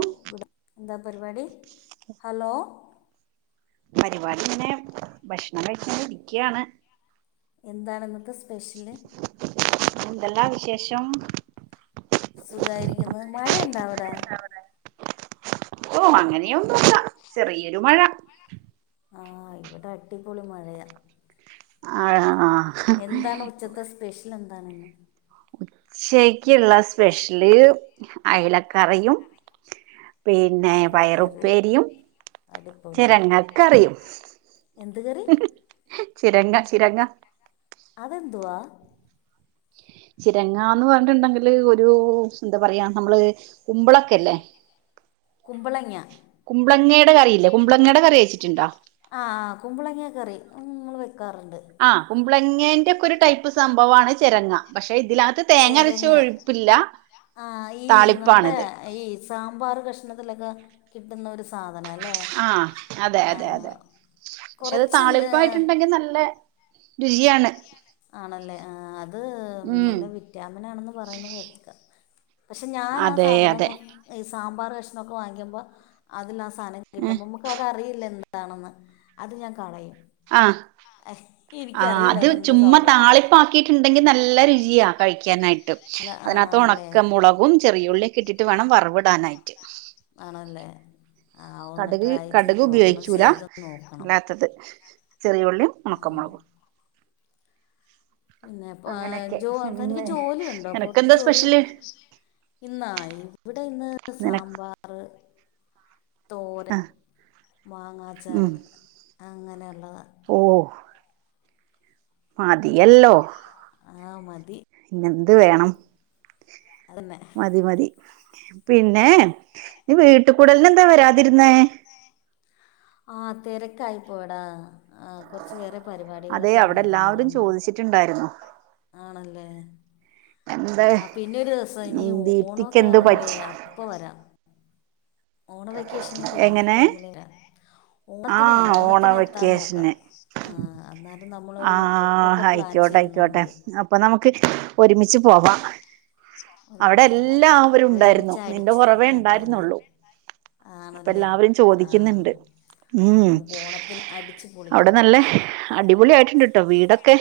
hello ഗുഡാ എന്താ പരിപാടി ഹലോ പരിപാടി ഇങ്ങനെ ഭക്ഷണം കഴിച്ചിങ്ങനെ ഇരിക്കയാണ് എന്താണ് ഇന്നത്തെ സ്പെഷ്യല് എന്തെല്ലാം വിശേഷം സുഖായിരിക്കുന്നു മഴയുണ്ടാ അവിടെ ഓ അങ്ങനെയൊന്നുംല്ല ചെറിയൊരു മഴ ആ ഇവിടെ അടിപൊളി മഴയാ ആ എന്താണ് ഉച്ചത്തെ സ്പെഷ്യൽ എന്താണിന്ന് ഉച്ചയ്ക്കുള്ള സ്പെഷ്യല് അയലക്കറിയും പിന്നെ അലക്കറി പയറുപ്പേരിയും അടിപൊളി ചിരങ്ങ കറിയും എന്ത് കറി ചിരങ്ങ ചിരങ്ങ അതെന്തുവാ ചിരങ്ങാന്ന് പറഞ്ഞിട്ടുണ്ടെങ്കില് ഒരു എന്താ പറയാ നമ്മള് കുമ്പളൊക്കെ ഇല്ലേ കുമ്പളങ്ങ കുമ്പളെങ്ങേടെ കറിയില്ലേ കുമ്പളെങ്ങേടെ കറി കഴിച്ചിട്ടുണ്ടോ ആ ആ കുമ്പളങ്ങ കറി വക്കാറുണ്ട് കുമ്പളെങ്ങേന്റെ ഒക്കെ ഒരു ടൈപ്പ് സംഭവമാണ് ചിരങ്ങ പക്ഷെ ഇതിലത്ത് തേങ്ങ അരച്ച് ചേരങ്ങ ഒഴിപ്പില്ല ആ ഈ നമ്മുടെ ഈ സാമ്പാർ കഷ്ണത്തിലൊക്കെ കിട്ടുന്ന ഒരു സാധനം അല്ലേ ആ അതെ ആ അതെ അതെ പക്ഷെ അത് കുറച്ച് ഏ, താളിപ്പായിട്ടുണ്ടെങ്കി നല്ല രുചിയാണ് ആണല്ലേ ആ അത് ഉം നല്ല വിറ്റാമിനാണെന്ന് പറയുന്നത് കേൾകാം പക്ഷെ ഞാൻ ആ അതെ സാധനം അതെ ഈ സാമ്പാർ കഷ്ണമൊക്കെ വാങ്ങിക്കുമ്പോ അതിൽ ആ സാധനം ഏഹ് കിട്ടുമ്പോൾ നമുക്ക് അതറിയില്ലല്ലോ എന്താണെന്ന് അത് ഞാൻ കളയും ഇരി ആ അത് ചുമ്മാ താളിപ്പാക്കിയിട്ടുണ്ടെങ്കിൽ നല്ല രുചിയാ കഴിക്കാനായിട്ട് അല്ല, അതിനകത്ത് ആണല്ലേ ഒണക്കമുളകും ചെറിയുള്ളിയൊക്കെ ഇട്ടിട്ട് വേണം വറവിടാനായിട്ട് ആണല്ലേ ആ ഒന്ന് കടുക് ട്രൈ ചെയ്ത് കടുക് നോക്കണം ഉപയോഗിക്കൂല ചെയ്ത് നോക്കണം അല്ലാത്തത് ചെറിയ ഉള്ളിയും ഒണക്കമുളകും പിന്നെപ്പ ജോ തനിക്ക് ഇന്ന് ജോലിയുണ്ടോ പൊറത്ത് നിനക്കെന്താ ജോലി സ്പെഷ്യല് ഇന്നാ ഇവിടെ ഇന്ന് നിന സാമ്പാർ തോരൻ ആഹ് മാങ്ങാച്ചാറ് അങ്ങനെ ഓ മതിയല്ലോ ആ മതി പിന്നെന്ത് വേണം അതന്നെ മതി മതി പിന്നെ വീട്ട് കൂടലിന് എന്താ വരാതിരുന്നേ ആ തെരക്കായി പോയടാ ആ കൊറച്ച് വേറെ അതെ പരിപാടികളൊക്കെ അവിടെ ഇണ്ടായിരുന്നു എല്ലാവരും അതുകൊണ്ട് ചോദിച്ചിട്ടുണ്ടായിരുന്നു ആണല്ലേ എന്താ ആ പിന്നെ ഒരു ദിവസം ഇനി ഉം ദീപ്തിക്ക് ഓണോക്കെ എന്ത് ആവൂലേ പറ്റി അപ്പ വരാം ഓണ വെക്കേഷന് ഒക്കെ ഇല്ലേ ആ എങ്ങനെ ടൈമിൽ വെരാം ഓണത്തിനെ ആഹ് ഓണ ഓണത്തിന് എത്താം നോക്കാം ആ ആ നമ്മളൊരു ട്രിപ്പൊക്കെ പ്ലാൻ ആയിക്കോട്ടെ ആയിക്കോട്ടെ ചെയ്യുന്നുണ്ട് അപ്പൊ നമുക്ക് ഒരുമിച്ച് പോവാം അവിടെ ഒരുമിച്ച് പോവാം എല്ലാവരും ഉണ്ടായിരുന്നു ഒരുമിച്ച് നിന്റെ അടിച്ച് കുറവേ അതന്നെ ഉണ്ടായിരുന്നുള്ളു അപ്പൊ ആണല്ലേ എല്ലാവരും ആ ചോദിക്കുന്നുണ്ട് ആ ഉം നമുക്ക് ഓണത്തിന് അടിച്ച് അവിടെ പൊളിക്കണം നല്ല അടിപ പൊളി ആയിട്ടിണ്ട്ട്ടോ വീടൊക്കെ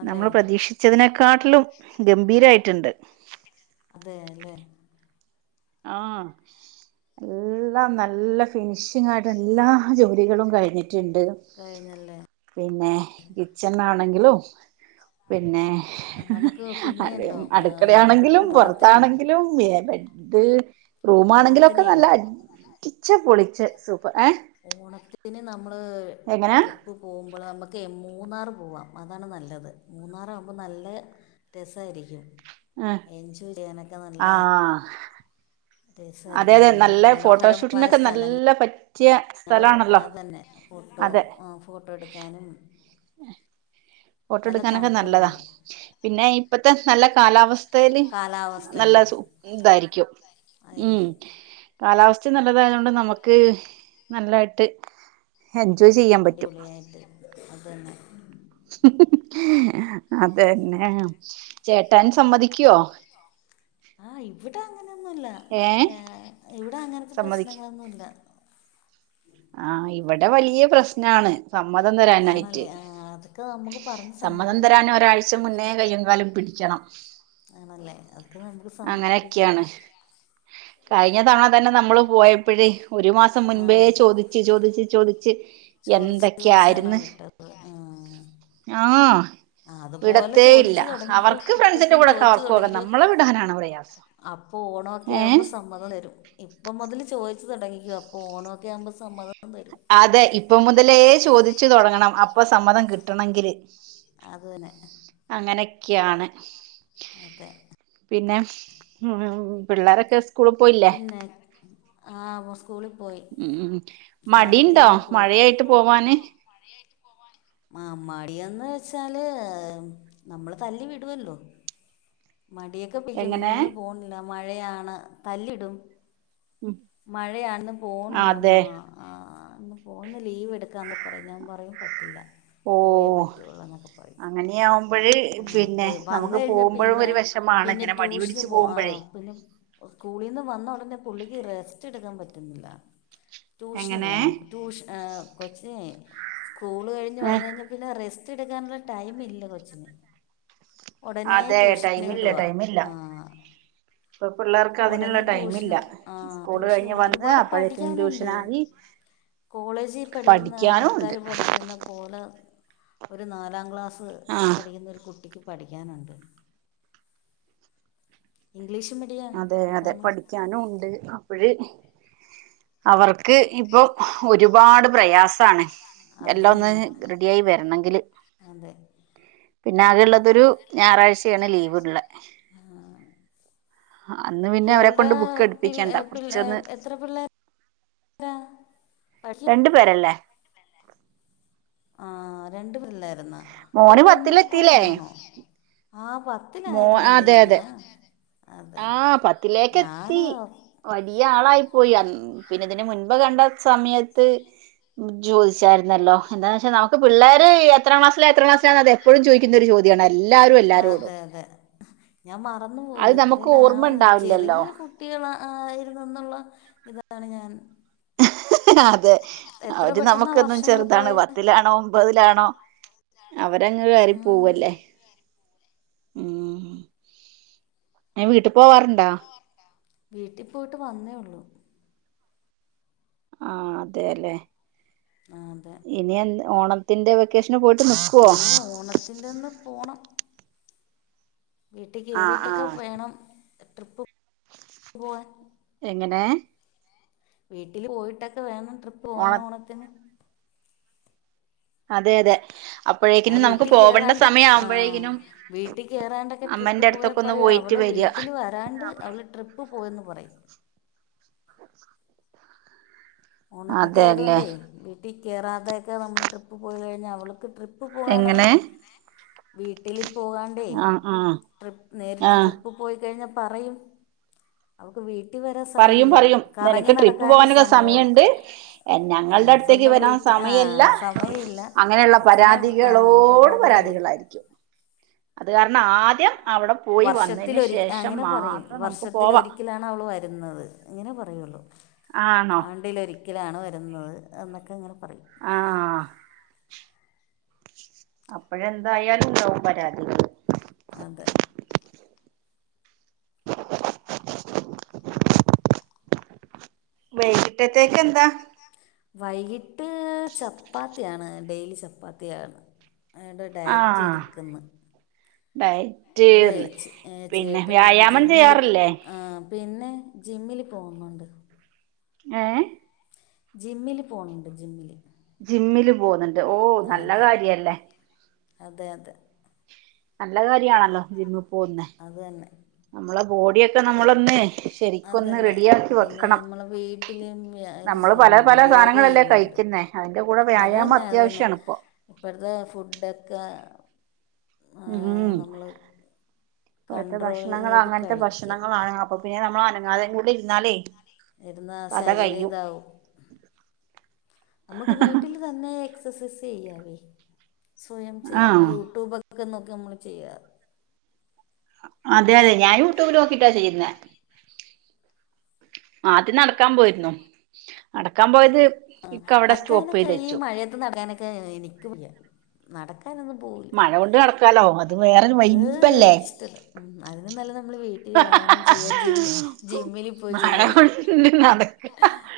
ആണല്ലേ നമ്മള് പ്രതീക്ഷിച്ചതിനെക്കാട്ടിലും ഗംഭീരായിട്ടുണ്ട് അതേ അല്ലേ ആഹ എല്ലാം നല്ല ഫിനിഷിംഗ ആയിട്ട് എല്ലാ ജോലികളും കഴിഞ്ഞി ട്ടിണ്ട് കഴിഞ്ഞല്ലേ പിന്നെ കിച്ചൺ ആണെങ്കിലും പിന്നെ ആ നമുക്ക് അത പിന്നെയല്ലോ അടുക്കള യാണെങ്കിലും ട്രിപ്പ് ഓണത്തിന് പുറത്താണെങ്കിലും ഇത് റൂമാണെങ്കിലൊക്കെ ഓണത്തിനെ നല്ല അടിച്ച പൊളിച്ച സൂപ്പർ ഏ ഓണത്തിന് നമ്മള് എങ്ങനാ ട്രിപ്പ് പോകുമ്പോൾ നമ്മക്ക് ഓക്കെ മൂന്നാർ പോവാം അതാണ് നല്ലത് മൂന്നാറ ആകുമ്പോൾ നല്ല രസമായിരിക്കും ആഹ് എഞ്ചൂരയാനൊക്കെ നല്ല ആഹ് അതെ അതെ നല്ല ഫോട്ടോഷൂട്ടിനൊക്കെ നല്ല പ നിങ്ങളും ആതന്നെ ഫോട്ടോ ഫോട്ടോ എടുക്കാനും ഫോട്ട നല്ല എടുക്കാനൊക്കെ നല്ലതാ തണുപ്പല്ലേ പിന്നെ ഇപ്പത്തെ നല്ല കാലാവസ്ഥയില് നല്ല കാലാവസ്ഥയാണ് സ ഇതായിരിക്കും ഉം ആയിരിക്കും കാലാവസ്ഥ നല്ലതായത കൊണ്ട് നമുക്ക് നല്ലായിട്ട് എൻജോയ് ചെയ്യാൻ പറ്റും അടിപൊളിയായിട്ട് അത് തന്നെ അതന്നെ ചേട്ടാൻ സമ്മതിക്കുവോ ആഹ് ഇവിടെ അങ്ങനൊന്നുല്ല ഏ ഇവിടെ അങ്ങനത്തെ പ്രശ്നങ്ങളൊന്നുമല്ല ആഹ ഇവിടെ വലിയ പ്രശ്നാണ് സമ്മതം തരാനായിട്ട് ആണല്ലേ ആ അതൊക്കെ നമുക്ക് പറഞ്ഞ് സമ്മതം സമ്മതിപ്പിക്കാം തരാൻ ഒരാഴ്ച മുന്നേ കയ്യങ്കാലം പിടിക്കണം ആണല്ലേ അതൊക്കെ നമുക്ക് സമ്മതിപ്പിക്കാം അങ്ങനെയൊക്കെയാണ് കഴിഞ്ഞ തവണ തന്നെ നമ്മള് പോയപ്പോഴേ ഒരു മാസം ആ മുൻപേ ചോദ ചോ ചോദിച്ച ചോദിച്ചച്ച് ചോദിച്ച് ചോദിച്ചാണോ എന്തൊക്കെയായിരുന്നു വിട്ടത് ആ ആ ആ അതുപോലെ വിടത്തേ ഇല്ല ചോദിച്ചു തുടങ്ങിക്കോ അവർക്ക് ഇപ്പ ഫ്രണ്ട്സിന്റെ തന്നെ കൂടെയൊക്കെ ചോദിച്ചു അവർക്കുംൊക്കെ തുടങ്ങിക്കോ നമ്മളെ വിടാനാണ് പ്രയാസം അപ്പൊ ഓണമൊക്കെ ഏഹ് ആകുമ്പോ സമ്മതം തരും ഇപ്പം മുതൽ ചോദ തുടങ്ങിക്കോ അപ്പോ ഓക്ക ഒക്കെ ആകുമ്പോ സമ്മതം തരും അതെ ഇപ്പൊ മുതലേ ചോദിച്ചു തുടങ്ങണം അപ്പൊ സമ്മതം കിട്ടണമെങ്കില് അതന്നെ അങ്ങനെയൊക്കെയാണ് അതേ പിന്നെ ഉ പിള്ളേരൊക്കെ സ്കൂളിൽ പോയില്ലേ പിന്നെ ആ സ്കൂള ഉം മടിണ്ടോ പോയി മഴയായിട്ട് പോവാന് മാമ്മടിയന്ന് വെച്ചാല് നമ്മള് തല്ലി വിടുല്ലോ മടിയൊക്കെ പെയിക്കും എങ്ങനെ ഇന്ന് പോണില്ല മഴയാണ് തല്ലിടും മഴയയാണെന്ന് പോണില്ലമ്മ അതെ ആ അന്ന് പോന്ന് ലീവ് എടുക്കാന്ന് ഞാൻ പറയും പ ഓ പറയും അങ്ങനെയാകുമ്പോഴ അങ്ങനെ പിന്നെ പോയി വന്ന് നമുക്ക് കഴിഞ്ഞാൽ പോകുമ്പോഴും പിന്നെ ഒരു വിശമം പിന്നെ ട്യൂഷന് പോകൂ ആ പുള്ളീന്ന് വന്ന ഉടനെ പുള്ളിക്ക് റെസ്റ്റ് എടുക്കാൻ പറ്റുന്നില്ല ട്യൂഷന് എങ്ങനെ പോകണം ട്യൂഷ കൊച്ച സ്കൂള് കഴിഞ്ഞ് വന്ന കഴിഞ്ഞാ പിന്നെ റെസ്റ്റ് എടുക്കാനുള്ള ടൈം ഇല്ല കൊച്ചിന് ഉടനെ ട്യൂഷ ടൈമല്ല ടൈമല്ല ഇപ്പൊ പിള്ളേർക്ക് അതിനുള്ള ഉടനെ ടൈമ ഇല്ല ട്യൂഷന് ആ സ്കൂള് ട്യൂഷന് കഴിഞ്ഞ് വിടും വന്ന് ഒരുപാട് അപ്പോഴേക്കും പഠിക്കാനുണ്ട് ട്യൂഷനായി കോളേജിൽ പഠിക്കുന്ന പഠിക്കാനും ഉണ്ട് ആള്ക്കാര് പഠിക്കുന്ന പോലെ ഒരു നാലാം ക്ലാസ്സ് ആ പഠിക്കുന്ന ഒരു കുട്ടിക്ക് പഠിക്കാനുണ്ട് ഇംഗ്ലീഷ് മീഡിയം അതെ അതെ അതാണ് പഠിക്കാനും ഉണ്ട് അപ്പോഴ അവർക്ക് ക്ക് ഇപ്പൊ ഒരുപാട് പ്രയാസമാണ് അത് എല്ലാം ഒന്ന് തന്നെ റെഡിയായി വരണമെങ്കില് അതെ പിന്നെ ആകെയ ഉള്ളതൊരു ഞായറാഴ്ചയാണ് ലീവ്ള്ള അന്ന് പിന്നെ അവരെ ഇയാളുടെ കൊണ്ട് ബുക്ക് പിള്ളേ എടുപ്പിക്കണ്ട പിള്ളേ കുറച്ചന്ന് എത്ര പിള്ളേരാ [unintelligible] രണ്ടു പേരല്ലേ ആ രണ്ടു പിള്ളേരെന്നോ ഒരു മോന് പെണ്ണും പത്തിലെത്തില്ലേ ഒരാണോ ആ മോ പത്തിലായിരുന്നല്ലേ അതെ ഞാ അതെ ആ പത്തിലേക്കെത്തി വലിയ ആളായി പോയി പിന്നെ ഇതിന് മുൻപ് കണ്ട സമയത്ത് ഇജ്ജ് ചോദിച്ചായിരുന്നല്ലോ എന്താന്ന് വെച്ചാൽ നമുക്ക് പിള്ളേർ എത്ര ക്ലാസില എത്ര ക്ലാസില എപ്പോഴും ചോദിക്കുന്ന ഒരു ചോദാണ്ണത് അതെ അതെ ഞാൻ മറന്നു പോയി അത് നമുക്ക് എത്രല്ല ഓർമ്മ ഉണ്ടാവില്ലല്ലോ ചെറിയ കുട്ടികൾ ആയിരുന്നു എന്നുള്ള ഇതാണ് ഞാൻ അതെ എത്ര അവര് പെട്ടെന്നാ നമുക്കൊന്നും വർഷങ്ങൾ ചെറുതാണ് പോയെ പത്തിലാണോ ഒമ്പതിലാണോ അവരങ്ങങ് കയറി ആഹ് പോവല്ലേ ഉ ഞാൻ വീട്ടിൽ പോവാറുണ്ടോ വീട്ടില് പോയിട്ട് വന്നേള്ളു ആ അതെല്ലെ ആഹ് അതെ ഇനി ഓണത്തിന്റെ വെക്കേഷൻ അയിന ഓണത്തിന്റെ ഒന്ന് പോണം വീട്ടിൽ ആഹ് കയറിയിട്ടൊക്കെ ആഹ് വേണം ട്രിപ്പ് പോവാൻ എങ്ങനെ വീട്ടില് പോയിട്ടൊക്കെ വേണം ട്രിപ്പ് ഓണ പോകൻ ഓണത്തിന് അതെ അതെ അത അപ്പോഴേക്കിനും നമുക്ക് വീട്ടിൽ പോവണ്ട കയറാണ്ട് സമയം ആ ആവുമ്പോഴേക്കിനും വീട്ടിൽ കയറാണ്ടൊക്കെ ട്രിപ്പ് അമ്മന്റെ പോയ അടുത്തൊക്കെ ഒന്ന് പറയാ പോയിട്ട് അവള് വരിക വീട്ടിൽ വരാണ്ട് അവള് ട്രിപ്പ് പോയെന്ന് പറയും ണൊക്കെ അതെല്ലേ ആയതുകൊണ്ടേ വീട്ടീ കേറാതൊക്കെ നമ്മള് ട്രിപ്പ് പോയി കഴിഞ്ഞ അവള്ക്ക് ട്രിപ്പ് പോകാനാണ് എങ്ങനെ വീട്ടിൽ പോകണ്ടേ ആഹ് ആഹ് ട്രിപ്പ് നേരിട്ട് ആഹ് ട്രിപ്പ് പോയിക്കഴിഞ്ഞാൽ പറയും അവക്ക് വീട്ടിൽ വരാ പറയും സമയല്ല പറയും നിനക്ക് കറങ്ങി ട്രിപ്പ് നടക്കാനേ പോകാനൊക്കെ സമയമുള്ളൂ സമയമുണ്ട് ആ ഞങ്ങളുടെ അടുത്തേക്ക് സ്വന്തം വരാൻ വീട്ടിൽ ആ സമയല്ല സമയമില്ല അങ്ങനെയുള്ള അച്ഛനെ പരാതികളോ ആ പരാതികള് അത് കാരണം ആദ്യം അവിടെ പോയി വന്നതിന് വർഷത്തിലൊ ശേഷം അങ്ങനെ പറയും മാത്രം നമുക്ക് വർഷത്തിൽ പോവാ ഒരിക്കലാണ് അവള് വരുന്നത് അങ്ങനെ പറയുള്ളൂ ആണോ ആണ്ടിലൊരിക്കലാണ് വരുന്നത് എന്നൊക്കെ ഇനെ ആഹ അപ്പഴ എന്തായാലും ഉണ്ടാവും പരാതി അതെ വൈകിട്ടത്തേക്ക് എന്താ വൈകിട്ട് ചപ്പാത്തിയാണ് ഡെയിലി ചപ്പാത്തിയാണ് അടെ ഡയറ്റ് ആഹ് എടുക്കുന്നു ഇവിടെ ഡയറ്റ്ന്ന് ചേ- ഏ, പിന്നെ ചേട്ടൻ വ്യായാമം ജിമ്മിൽ പ- ചെയ്യാറില്ലേ ആ, പിന്നെ ജിമ്മിൽ പോകുന്നുണ്ട് ഏ ജിമ്മില് പോണണ്ട് ജിമ്മില് ജിമ്മില് പോന്നുണ്ട് ഓ നല്ല അതെ കാര്യല്ലേ അതെ അതെ നല്ല കാര്യമാണല്ലോ ജിമ്മിൽ പോകുന്ന അത് തന്നെ നമ്മളെ ബോഡിയൊക്കെ നമ്മളൊന്ന് ശരിക്കൊന്ന് അതന്നെ റെഡിയാക്കി പിന്നെ വെക്കണം നമ്മള് വീട്ടിലും ഇത് ചെയ്യുന്നുണ്ട് യോഗ ചെയ്യുന്നുണ്ട് എ അതിന്റെ കൂടെ വ്യായാമം അത്യാവശ്യണ ഇപ്പൊ ഇപ്പഴത്തെ ഫുഡൊക്കെ ഉം നമ്മൾ ഇഴത്തെ കൺട്രോൾ ഭക്ഷണങ്ങ ചെയ്ത് അങ്ങനത്തെ കഴിക്കുക ഭക്ഷണങ്ങളാണ് അപ്പൊ പിന്നെ ന ആ അങ്ങാതെ കൂടെ ഇരുന്നാലേ ഇരുന്നാ കഥ ശരീരം കയ്യും ഇതാവും നമുക്ക് വീട്ടില് തന്നെ എക്സസൈസ് ചെയ്യാവേ സ്വയം ചെയ്യാം ആഹ് യൂട്യൂബൊക്കെക്കെ നോക്കി നമ്മള് ചെയ്യുക അതെ അതെ ഞാൻ യൂട്യൂബിൽ നോക്കിട്ടാ ചെയ്യുന്നേ ആദ്യം നടക്കാൻ പോയിരുന്നു നടക്കാൻ പോയത് ആ ഇക്ക അവിടെ സ്റ്റോപ്പ് ചെയ്ത് നടക്കാനൊക്കെഈ വെച്ചു മഴയത്ത് നടക്കാനൊക്കെ എനിക്ക് നടക്ക [unintelligible] പോവില്ല മഴ കൊണ്ട് നടക്കാലോ അത് വേറൊരു അഹ് വൈബല്ലേ ഇഷ്ടല്ല ഉം അതിന് നല്ല നമ്മള് വീ പോയി മഴ ചെയ്യുക കൊണ്ട്ണ് നടക്ക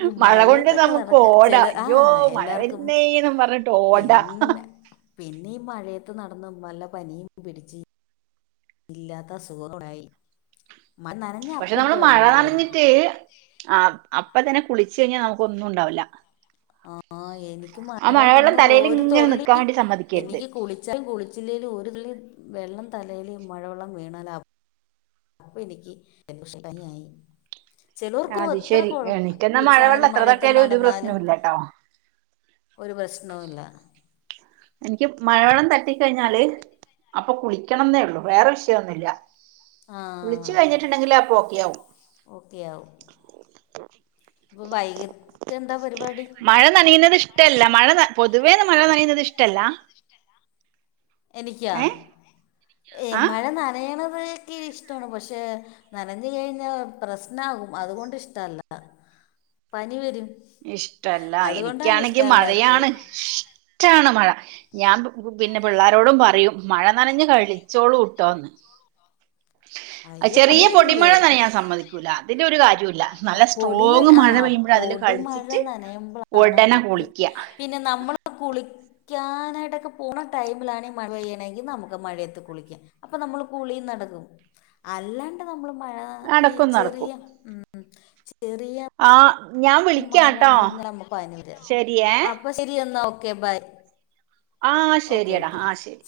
ഈ മഴ കൊണ്ട് [unintelligible] മഴയത്തൊക്കെ നമുകൊ നടക്ക ഓട ചില ആ അയ്യോ മഴ എല്ലാവർക്കും വരുന്നേന്നും പറഞ്ഞിട്ട് ഓട അ നടന്ന് നല്ല പനിയും പിടിച്ച് ഇല്ലാത്ത സുഖണ്ടായി പക്ഷെ നമ്മള് മഴ നനഞ്ഞിട്ട് ആ അപ്പ തന്നെ കുളിച്ചു കഴിഞ്ഞാൽ നമുക്ക് ഒന്നും ഉണ്ടാവില്ല ആഹ് എനിക്ക് ആ മഴ മഴവെള്ളം നന്ന്ു തലയിൽ ഒരു ഇങ്ങനെ തുള്ളി നിക്കാൻ വേണ്ടി സമ്മതിക്കരുത് എനിക്ക് കുളിച്ചാലും കുളിച്ചില്ലെും ഒരു തു വെള്ളം തലയില് മഴവെള്ളം വീണലാഭ അപ്പം എനിക് [unintelligible] ആയി അത് ശെരി എനിക്കെന്നാ മഴ വെള്ളം കുളിച്ചാലും എത്ര മഴയത്ത് തട്ടിയാലും ഒരു നടന്നാലും പ്രശ്നവും ഇല്ലട്ടോ ഒരു പ്രശ്നവല്ല എനിക്ക് മഴളം തട്ടിക്കഴിഞ്ഞാല് അപ്പൊ കുളിക്കണംെന്നേ ഉള്ളു വേറെ വിഷയമൊന്നുല്ല ആ കുളിച്ചു കഴിഞ്ഞിട്ടുണ്ടെങ്കിൽ അപ്പോ ക്കെ ആവും ഓക്കെ ആവും ഇപ്പം വൈകിട്ട് എന്താ പരിപാടി മഴ നനയുന്നത് ഇഷ്ടല്ല മഴ പൊതു വെ മഴ നഴയുന്നത് ഇഷ്ടല്ല എനിക്കാ ഏ ഏ ആ മഴ നനയണത് ക്ക ഇഷ്ടമാണ് പക്ഷെ നനഞ്ഞ കഴിഞ്ഞാ പ്രശ്നമാകും അതുകൊണ്ട് ഇഷ്ടല്ല പനി വരും ഇഷ്ടല്ല അതുകൊണ്ടാണ് എനിക്കാണെങ്കി ഇഷ്ടമല്ലാത്തത് മഴയാണ് റ്റാണ് മഴ ഞാൻ പിന്നെ പിള്ളാരോടും പറയും മഴ നനഞ്ഞഞ് കഴിച്ചോളൂ ട്ടോ അയ്യോ ചെറിയ പനി പൊടി മഴ വരില്ലേ തന്നെ ഞാൻ സമ്മതിക്കൂല അതിന്റെ ഒരു കാര്യം ല്ല ആ നല്ല സ്ട്രോങ്ങ് മഴ പെയ്യ് അതില് ക നനയ്പോളാണ് നമ്മക്ക് പിന്നെ നമ്മള് കുളി ക്ാനായിട്ടൊക്കെ പോകുന്ന ടൈമിലാണ ഈ മഴ പെയ്യണെങ്കിൽ നമുക്ക് മഴയത്ത് കുളിക്കാം അപ്പോൾ നമ്മൾ കുളി നട അല്ലാണ്ട് നമ്മ മഴ ഈ അടക്കം നടക്കും ചെറിയ ഉംഉം ചെറിയ ആ ഞാൻ വിളിക്കാട്ടോ മഴന്നഞ്ഞ നമ്മക്ക് പനി വരാ ശരിയേ അപ്പൊ ശരി എന്നാ ഓക്കേ ബൈ ആ ഓക്കെ ശരിയടാ ഓക്കെ ആ ശരി